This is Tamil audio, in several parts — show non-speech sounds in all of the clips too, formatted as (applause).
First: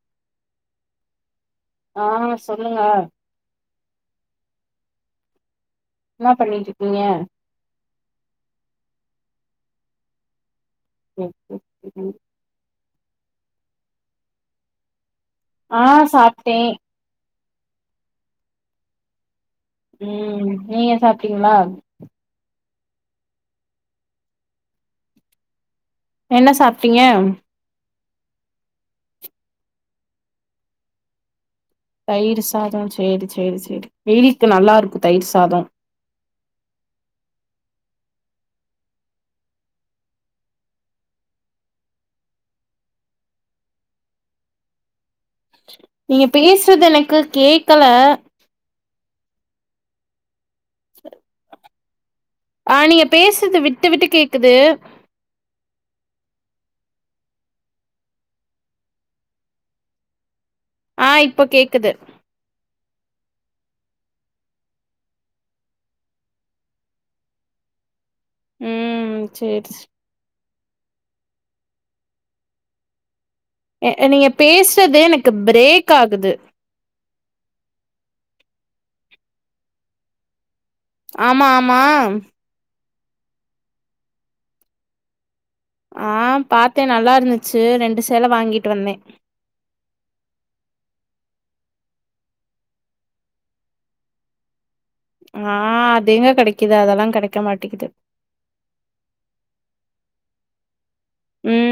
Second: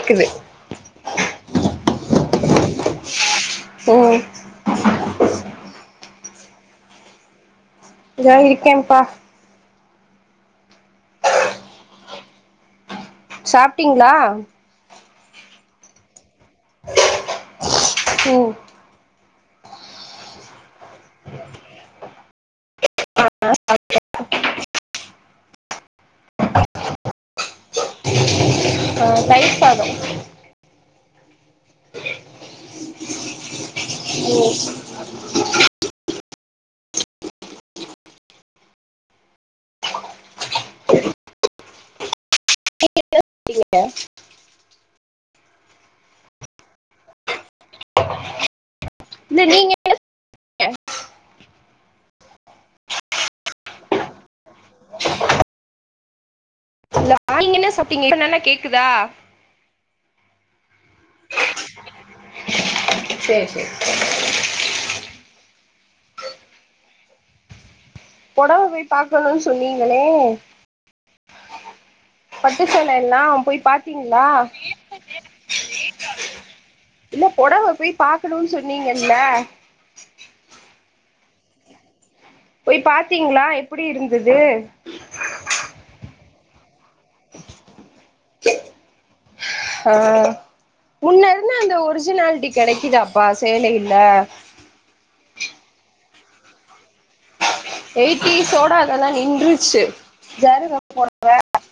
க்குது ஆஹ் சொல்லுங்க ம் னா பண்ணிட்டிர்க்கீங்க இதா இருக்கேன்ப்பா (unintelligible) சாப்டீங்ளா ஆஹ் சாப்டே உ உம் நீங்க சாப்டீங்ளா (unintelligible) என்ன சாப்ட்டீங்க ஆ தையிர் சாதோ தயிர் சாதொ சேரி சேரி சேரி வேய்ல்க்கு நல்லாருக்கு தயிர் சாதோ அப்டில்லெங்கெ நீங்க பேசுறது எனக்கு கேக்கல இ நீங்க ஆஹ் நீங்க பேசுது விட்டு விட்டு கேக்குது நீங்க என்ன சாப்டீங்க இப்போ நல்லா கேக்குதா ஆஹ் இப்போ கேக்குது சரி சரி உடம்ப போய் ம் பாக்கணுனு சேரி சொன்னீங்களே பட்டசால எல்லாம் போய் சே பாத்தீங்களா நீங்க பேசுறது எனக்கு பிரேக் ஆகுது இல்ல பொடவ போய் பாக்கணும்னு சொன்னீங்க இல்ல ஆமா ஆமா போய் பாத்தீங்களா எப்படி இருந்தது ஆ பாத்தே நல்லா இருந்துச்சு ரெண்டு சேல வாங்கிட்டு வந்தே ஆஹ் முன்ன இருந்தா அந்த ஒரிஜினாலிட்டி கெடைக்குதாப்பா சேலைல்ல ஆஹ் அதங்க கெடைக்குது அதெல்லா கெடை எயிட்டிஸோட அதெல்லா நின்றுச்சு ஜாருவ (unintelligible)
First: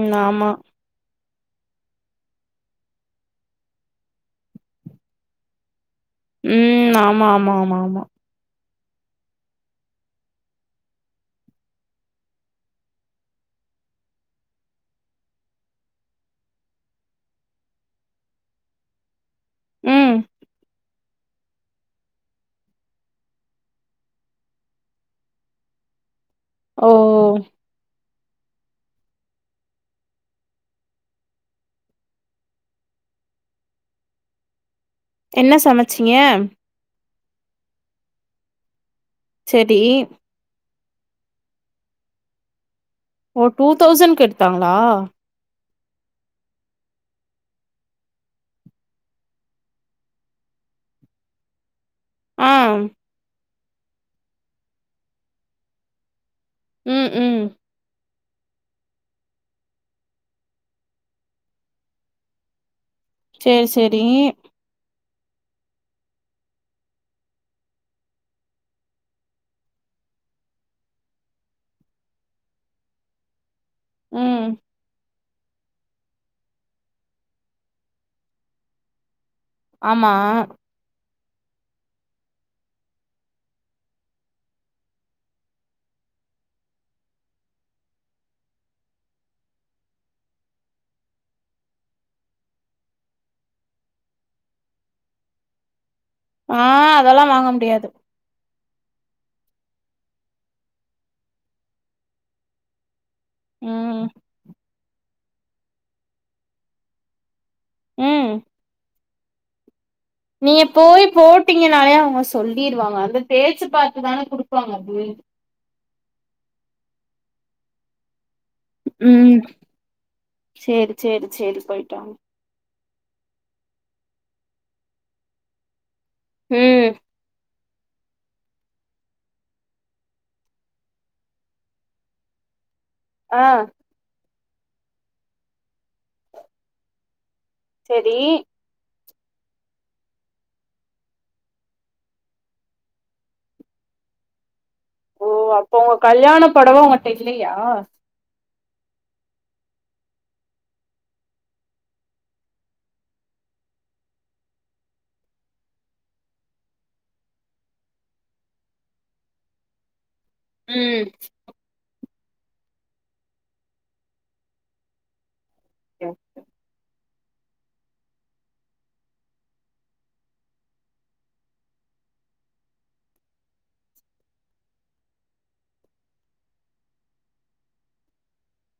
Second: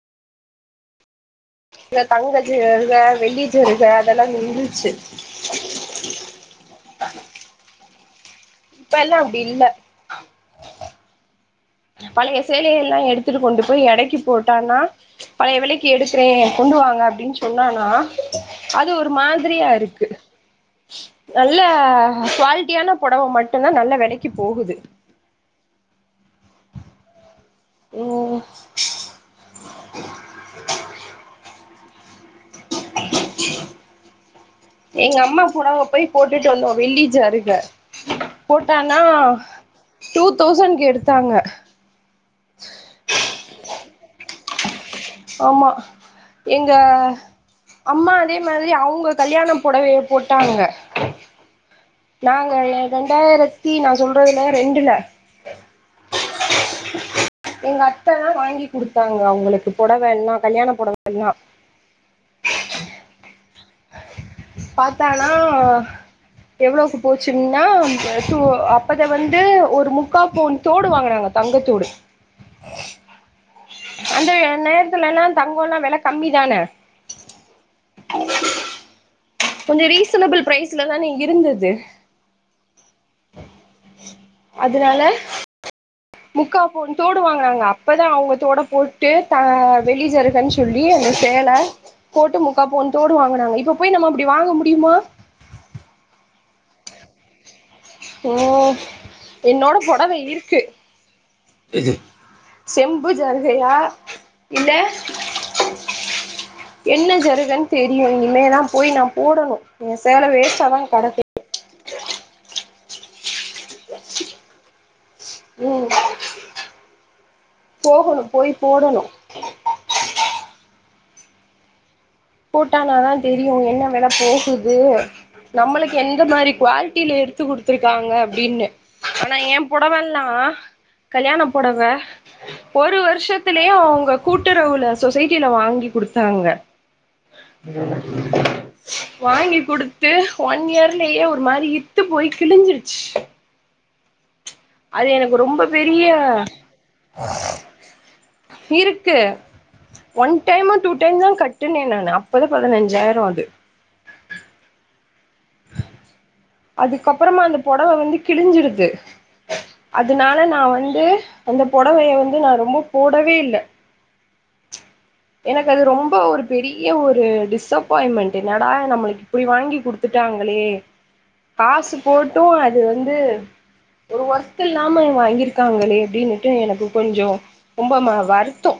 ம் ஆமா தங்கஜரிக வெள்ளி ஜரிக அதெல்லாம் இருந்துச்சு ம் ஆமா ஆமா ஆமா ஆமா இப்ப எல்லா அப்பிடி இல்ல பழைய சேலைய எல்லாம் எடுத்துட்டு கொண்டு போய் எடைக்கு போட்டானா பழைய விலைக்கு எடுக்கிறேன் கொண்டு வாங்க அப்பிடின்னு சொன்னானா அது ஒரு மாதிரியா இருக்கு ம் நல்ல குவாலிட்டியான பொடவை மட்டும்தான் நல்ல வெலைக்கு போகுது ஓ ம் எங்க அம்மா என்ன புடவ போய் சமச்சீங்க? போட்டுட்டு வந்தோம் வெள்ளி (unintelligible) அருக்க போட்டா ண்ணா செரி டூ தௌசண்ட்க்கு எ த்தாங்க ஓ டூ டூ தௌசண்ட்க்கு எடுத்தாங்களா ஆம்மா எங்க அம்மா அதே மாறி அவுங்க கல்யாண பொடவய போட்டாங்க ஆ நாங்க ரெண்டாயிரத்த தி நான் சொல்றதுல்ல ரெண்டுல ம் ம் இப்பதா வாங்கி குடுத்தாங்க அவுங்களுக்கு பொடவ எல்லாம் கல்யாண பொடவ எல்லாம் செரி செரி பாத்தானா எவ்ளோவுக்கு போச்சின்னா து அப்பத வந்து ஒரு முக்கா பவுன் தோடு வாங்குனாங்க தங்கத்தோடு அந்த ம் நேரத்துலல்லா தங்கோல்லா வெல கம்மி தான கொஞ்சோ ஆமா ரீசனபிள் ப்ரைஸ்ல தானே இருந்துது அதனால முக்கா பவுன் தோடு வாங்குனாங்க அப்பதா அவங்க தோட போட்டு த வெள்ளி ஜருகன்னு சொல்லி அந்த சேல போட்டு முக்கா பவுன் தோடு வாங்குனாங்க இப்ப போய் நம்ம அப்டி வாங்க முடியுமா ஆ அதெல்லா வாங்க முடியாது ஓ என்னோட பொடவை இருக்கு செம் பு ஜருகையா ம் இல்ல என்ன ஜருகனு தெரியு ம் இனிமே தா போய் நா போடணு எ சேல நீங்க வேஸ்ட்டாதா போய் கடக்கு போட்டி டிங்கனாலே அவங்க சொல்லிருவாங்க அந்த தேச்சு பாத்துதான குடுப்பவாங்க அப்படி ம் போகணு போய் போடணு ம் சேரி சேரி சேரி போயிட்டு வாங்க போட்டானாதா தெரியு என்ன வெல போகுது நம்மளுக் எந்த மாரி ம் குவாலிட்டியில எடுத்து குடு குத்துருக்காங்க அப்டின்னு ஆனா ஏ பொடவெல்லா கல்யாண பொடவ ஒரு ஆ வருஷத்துலையே அவுங்க கூட்டுறவுல சொசைட்டில வாங்கி குடுத்தாங்க செரி (inaudible) வாங்கி குடுத்து ஒன் இயர்லயே ஒரு மாரி இத்து போய் கிழிஞ்சிருச்சு அது ஓ எனக்கு ரொம்ப அப்ப உங்க பெரிய கல்யாண பொடவ உங்கட்ட இல்லையா இருக்கு ஒன் டைமோ டூ டைம்தா கட்டுன்னே நானு அப்பதா பதினஞ்சாயிரோ அது அதுக்கு அப்பறமா அந்த பொடவ வந்து கிழிஞ்சிருக்கு அதனால நா வந்து ம் அந்த பொடவைய வந்து அ நா ரொம்ப போடவே இல்ல எனக்கு அது ரொம்ப ஒரு பெரிய ஒரு ஒரு டிஸப்பாயின்மெண்ட் என்னடா நம்மளுக்கு இப்புடி வாங்கி குடுத்துட்டாங்களே காசு போட்டு அது வந்து ஒரு ஒர்த் இல்லாம இவுங்க வாங்கியிருக்காங்களே அப்டின்னுட்டு எனக்கு கொஞ்சோ ரொம்ப ம வருத்தோ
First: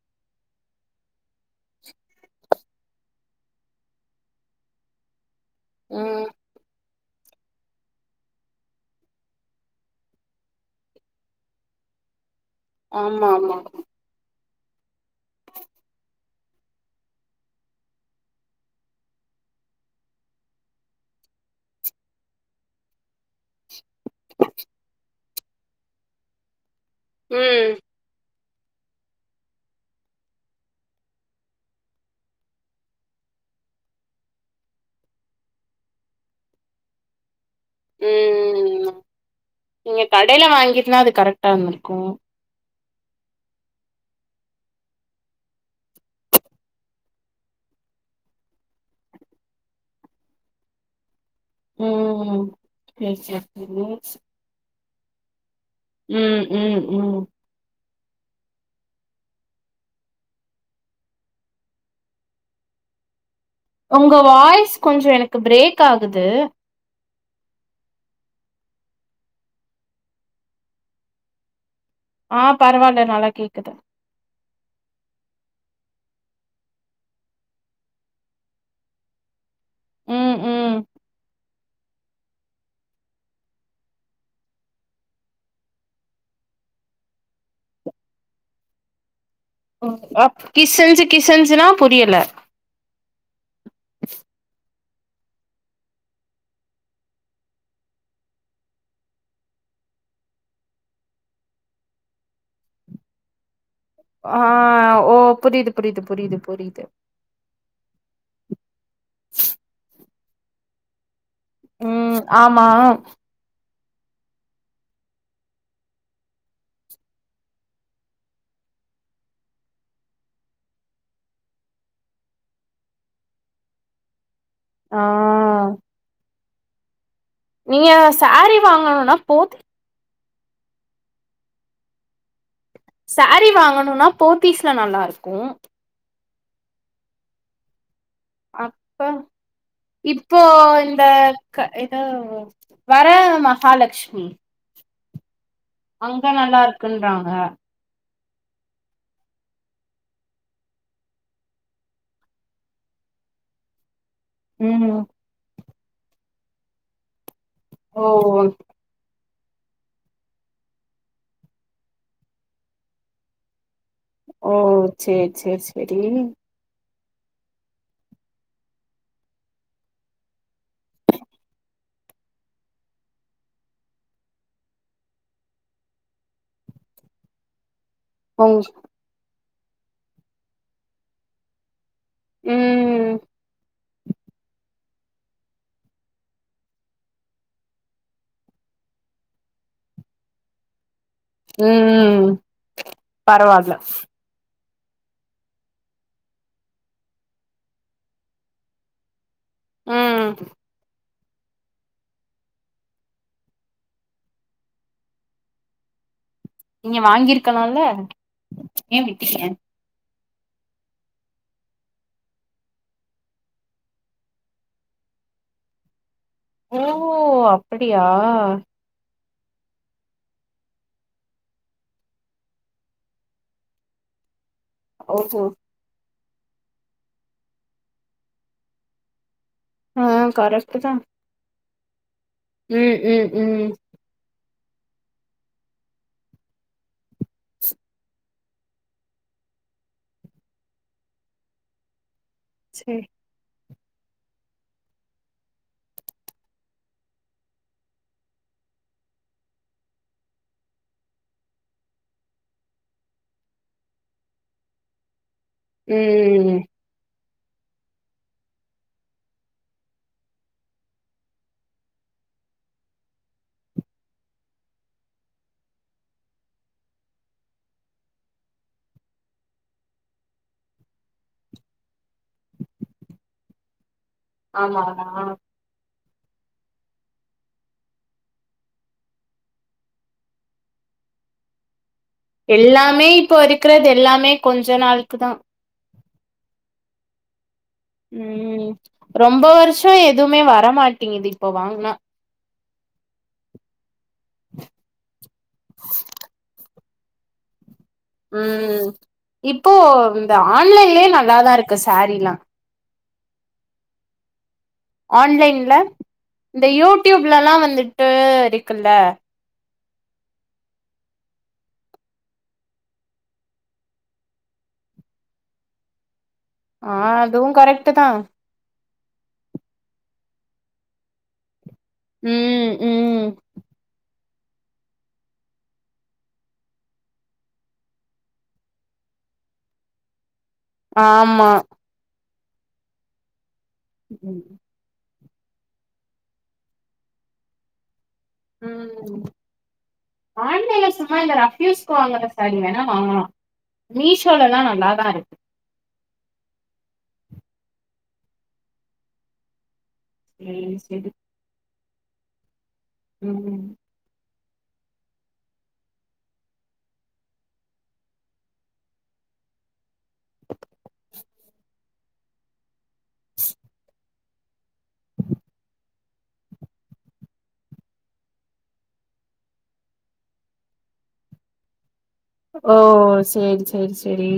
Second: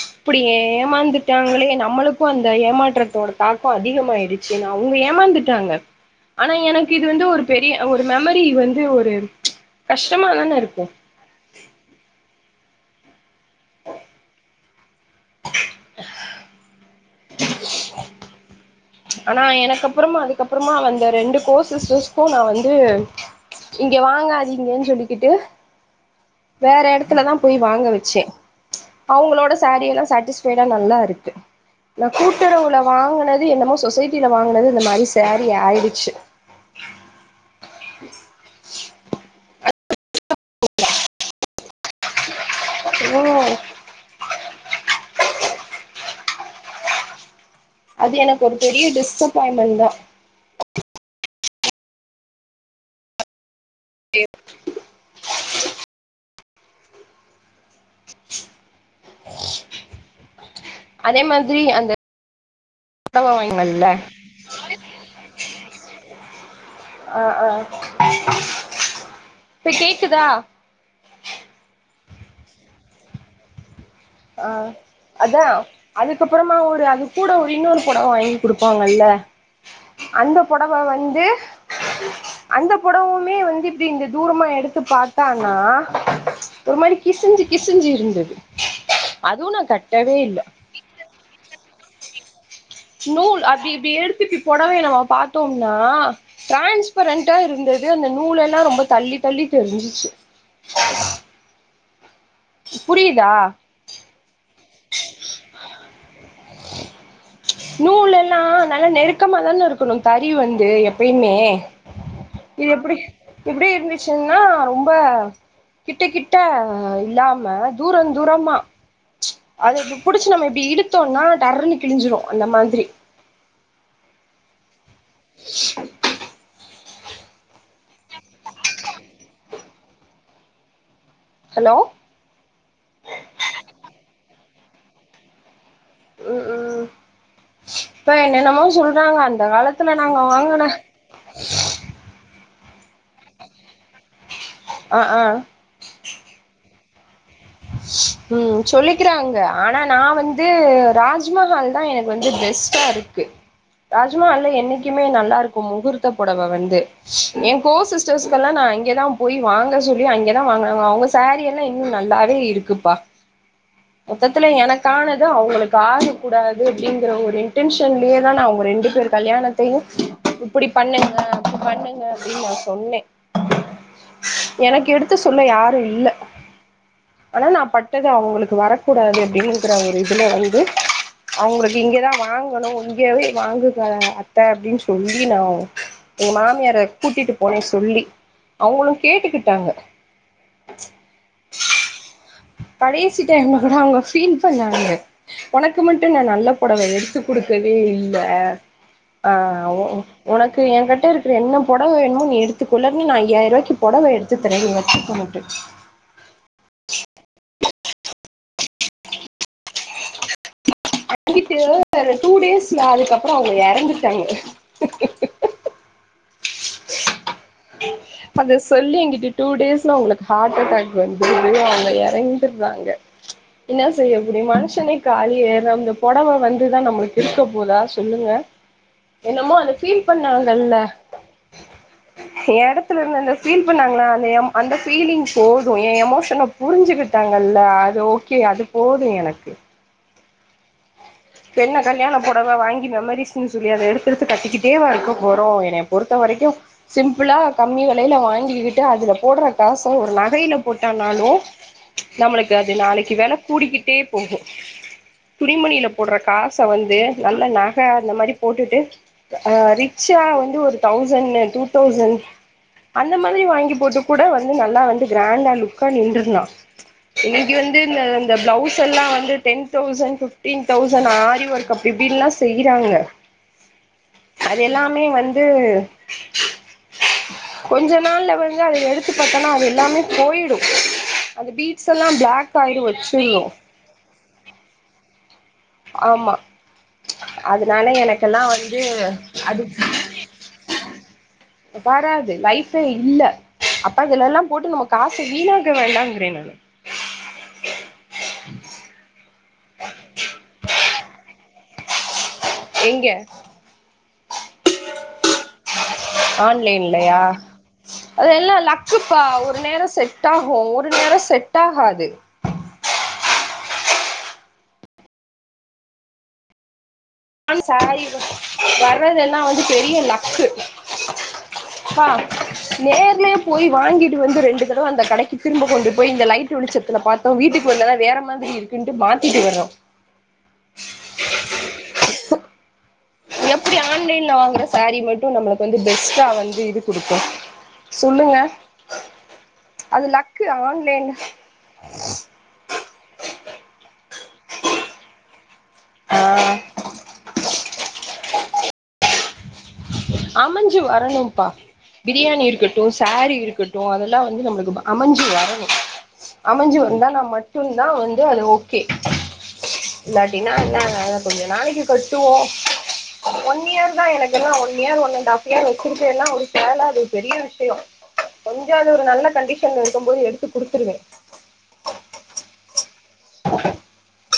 இப்புடி ஏமாந்துட்டாங்களே நம்மளுக்கு அந்த ஏமாற்றத்தோட தாக்கோ அதிகமாயிருச்சு நா அவுங்க ஏமாந்துட் டாங்க ம் ஆனா எனக்கு இது வந்து ஒரு பெரிய ஒரு மெமரி வந்து ஒரு கஷ்டமாதான இருக்கும் ஆமா ஆமா (unintelligible) (inaudible) ஆனா எனக்குப்பறமா அதுக்கப்பறமா வந்த ரெண்டு கோர்சஸ்கும் நா வந்து இங்க வாங்காதீங்கனு சொல்லிக்கிட்டு வேற எடத்துலதா போய் ம் வாங்க வச்சே அவுங்களோட ஃசாரீ எல்லா ஃஸ்டட்டிஸ்பைடா நல்லா இருக்கு நா கூட்டுறவுல வாங்குனது என்னமோ சொசைட்டில வாங்குனது இந்த மாரி ஃசாரீ ஆயிடுச்சு ம் ம் ம் நீங்க கடையில வாங்கியிருந்தா அது கரெக்டா இருந்துருக்கு ம் அது எனக்கு ஒரு பெரிய டிஸப்பாயின்மென்ட் தா ம் ம் செரி செரி ம் ம் ம் ம் அதே மாதிரி அந்த (unintelligible) வாங்கி உங்க வாய்ஸ் கொஞ்சோ எனக்கு ப்ரேக் ஆகுது ஆ ஆ இப்ப கேக்குதா ஆ பரவால்ல நல்லா கேக்குது அ அதா அதுக்குக்கப்பறமா ஒரு அது கூட ஒரு இன்னொரு பொடவ வாங்கி குடுப்பாங்கல்ல ம் அந்த பொடவ ம் வந்து அந்த பொடவூமே வந்து இப்டி இந்த தூரமா எடுத்து பாத்தானா ஒரு மாரி கிசிஞ்சு கிசிஞ்சு இருந்துது அ கிசிஞ்சு கிசிஞ்சுன்னா புரியல நூல் அப்டி இப்டி எடுத்துட்டு பொடவய நமோ பாத்தோன்னா டிரான்ஸ்பரண்டா இருந்துது அந்த நூலல்லா ரொம்ப தள்ளி தள்ளி தெரிஞ்சுச்சு புரியுதா ஆ ஓ புரிது புரிது புரிது புரியுது நூலல்லா நல்லா நெருக்கமா தானருக்கணூ தறி வந்து எப்பயூ மே ம் ஆமா இது எப்டி எப்டிருந்து சுன்னா ரொம்ப கிட்ட கிட்ட இல்லாம தூரந்தூரமா அது இப்டி புடிச்சு நம்ம இப்டி இழுத்தோன்னா டர்ருனு கிழிஞ்சிரூ அந்த மாரி ஆ நீங்க சாரி வாங்கணுனா போத் ஹலோ சாரி வாங்கணுனா போ்த்தீஸ்ல நல்லாருக்கூ ம் ம் இப்ப என்னென்னமோ அப்ப சொல்றாங்க அந்த காலத்துல நாங்க இப்போ வாங்குன இந்த க ஏதோ வர மஹாலட்சுமி ஆ ஆ அங்க நல்லாருக்கூன்றாங்க ம் சொல்லிக்கிறாங்க ஆனா நா வந்து ராஜ்மஹால் தா எனக்கு வந்து பெஸ்டா இருக்கு ராஜ்மஹால்ல ம் என்னைக்குமே நல்லாருக் கூ முகூர்த்த பொடவ வந்து ஏங் கோ ஓ சிஸ்டர்ஸ்கெல்லா நா அங்கேதா போய் வாங்க சொல்லி அங்கதா வாங்குனாங்க அவங்க சாரி எல்லா இன்னூ நல்லாவே இர்க்குப்பா மொத்தத்துல ஓ எனக்கானது சேரி சேரி அவுங்களுக்கு சேரி ஆகக்கூடாது அப்டிங்கிற ஒரு இன்டென்ஷன்லியேதா நா உங்க ரெண்டு பேர் கல்யாணத்தையூ இப்டி பண்ணேங்க அப்டி பண்ணேங்க அப்டின் நா சொன்னே எனக்கு எடுத்து சொல்ல யாரூ இல்ல ஆனா நா பட் டது அவுங்களுக்கு உங் வரக்கூடாது அப்டின் க்ற ஒரு இதுல வந்து அவுங்களுக் இங்கதா வாங்கணூ ம் இங்கவே வாங்கு க அத்த அப்டின் சொல்லி நா எங்க மாமியார கூட்டிட்டு போனே சொல்லி அவங்களூ கேட்டுக்கிட்டாங்க ம் கடைசிட்ட என்ன பரவால்ல கூட அவுங்க ஃபீல் பண்ணாங் ங்க உனக்கு மட்டூ நா நல்ல பொடவ எடுத்து குடுக்கவே இல்ல ஆ ஒ ம் ஒனக்கு ஏங்கிட்டருக் ட்றே என்ன பொடவ வேணுமோ நீ எடுத்துக்கொள்ளன் நா ஐயாயிரூவாய்க்கி பொடவ எடுத்து தர்றே நீங்க வச்சுக்கோன்ட்டு நீங்க வாங்கிருக்கலால்ல ஏ விட்டேங்க அங்கிட்டு டூ டேஸ்ல அதுக்கப்புறம் அவங்க இறந்துட்டாங்க ஓ அப்படியா அத சொல்லி என்கிட்ட டூ டேஸ்ல உங்களுக்கு ஹார்ட் அட்டாக் வந்து அவங்க இறங்கிருறாங்க என்ன செய்ய முடியு மனு ச்சனை ஓஹோ காலிய இந்த புடவ வந்துதா நம்மளுக்கு இருக்க போதா சொல்லுங்க என்னமோ அதை ஆ ஃபீல் பண்ணாங்கல்ல கரெக்ட் தா எ இடத்துல ம் இருந்து ம் அந்த ஃபீல் ம் பண்ணாங்களா அந்த அந்த ஃபீலிங் போதும் எ எமோஷன புரிஞ்சுகிட்டாங்கல்ல அது ஓகே அது போதும் எனக்கு என்ன கல்யாண பு டவ வாங்கி சேரி மெமரிஸஷ்னு தோழி அத எடுத்து எடுத்து கட்டிக்கிட்டே வா இருக்க போறோம் என் பொறுத்த வரைக்கும் சிம்பிளா கம்மி விலையில வாங்கிக்கிட்டு அதுல போடுற காச ஒரு நகையில போட்டானாலும் நம்மளுக்கு அது நாளைக்கு வில கூடிக்கிட்டே போகும் போடுற காச ம் வந்து நல்ல நக அந்த மாதிரி போட்டுட்டு அ ரிச்சா வந்து ஒரு தௌசண்ட் டூ தௌசண்ட் அந்த மாதிரி வாங்கி போட்டு கூட வந்து நல்லா வந்து கிராண்டா லுக்கா நின்றுருந்தா இன்னைக்கு வந்து இந்த பிளவுஸ் எல்லாம் வந்து ten thousand fifteen thousand aari work இப்படின்ல்லா செய்யறாங்க அது ஆமா எல்லாமே ஆமா வந்து கொஞ்ச நாள்ல வந்து அத எடுத்துப்பத்தோனா அது எல்லாமே போயிடும் அது பீ எல்லாமே இப்ப இருக்கிறது எல்லாமே கொஞ்ச நாள் கி தா ஆமா அதனால எனக்கெல்லா உம் வந்து ரொம்ப அது வருஷம் எதுவுமே வரமாட் டீகிது வராது லைஃபே இல்ல அப்ப இதுல எல்லா போட்டு நம்ம காசு வீணாக வேண்டாங்கிறே நானு ம் இப்போ இந்த ஆன்லைன்லயே நல்லாதா இருக்கு க சாரில்லா எங்க ஆன்லைன்ல இந்த ஆன்லைன்லயா யூடியூப்லல்லா வந்துட்டு இருக்குல்ல செட்டாகு ஒரு நேர செட் ஆகாது ஆ அதுவு அந் கரெக்ட் சாரி தா வ வ ர்றதெல்லா வந்து பெரிய லக்கு பா ம் ம் நேர்லயே போய் வாங்கி ட்டு வந்து ரெண்டு தடவ அந்த கடைக்கு திரும்ப கொண்டு போய் இந்த லைட் வெளிச்சத்துல பாத்தோ வீட்டுக்கு வெளிலலா வேற மாதிரி இருக்குன்ட்டு மாத்திட்டு வர்றோ ஆமா எம் இப்டி ஆன்லைன்ல வாங்குற சேரீ மட்டும் நம்மளுக்கு வந்து பெஸ்ட்டா வந்து இது குடுக்கு சொல்லுங்க உஹம் அது லக்கு ஆன்லைன்ல ஆன்லைன் சும்மா இ ரஃபயூஸ்க்கு வாங்குற சேரீ தான ஆ மீஷோலல்லா நல்லாதா இருக்கு ஆஹ் சேரி அமஞ்சு சேரி வரணும்ப்பா பிரியாணி இருக்குட் ட்டு சேரீ ம் இருக்கட்டு அதெல்லா வந்து நம்மளுக்கு அமஞ்சு வரணு அமஞ்சு வந்தா நா மட்டும் தா அது வந்து அது ஓகே இல்லாட்டினா என்ன அத கொஞ்சோ நாளிக்கு கட்டுவோ ஒன் இயர் தா என என் ஒன் இயர் ஒன்னன்டாவ் இயர் வெச்சிருச்ச எல்லா ஒரு சேல அது பெரிய விஷயம் கொஞ்சோ அது ஒரு நல்ல கண்டிஷன்ல இருக்கும் போது எடுத்து குடுத்துருவே ஓ சேரி சேரி சேரி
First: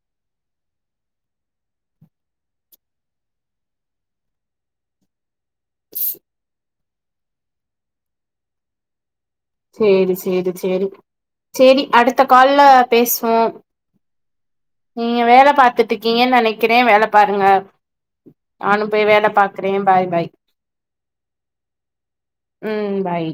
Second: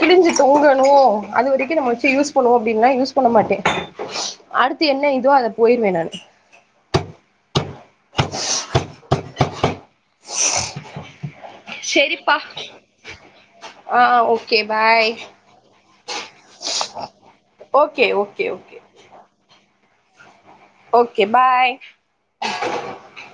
கிழஞ்சு தொங்கணு அது வரைக்கு நம்ம வெச்சு யூஸ் பண்ணுவோ அப்டின்லா யூஸ் பண்ண மாட்டே அடுத்து என்ன இதோ அத போய்ருவ நானு சேரி சேரி சேரி சேரி அடுத்த செரிப்பா கால்ல பேசுவோ ஆ ஓகே பாய் நீங்க வேல பாத்துட்டுக்கீங்கன்னு நெனைக்கிற வேல பாருங்க ஓகே ஓகே ஓகே நானும் போய் வேல பாக்குறே பாய் பாய் ஓகே பாய் ம் பாய்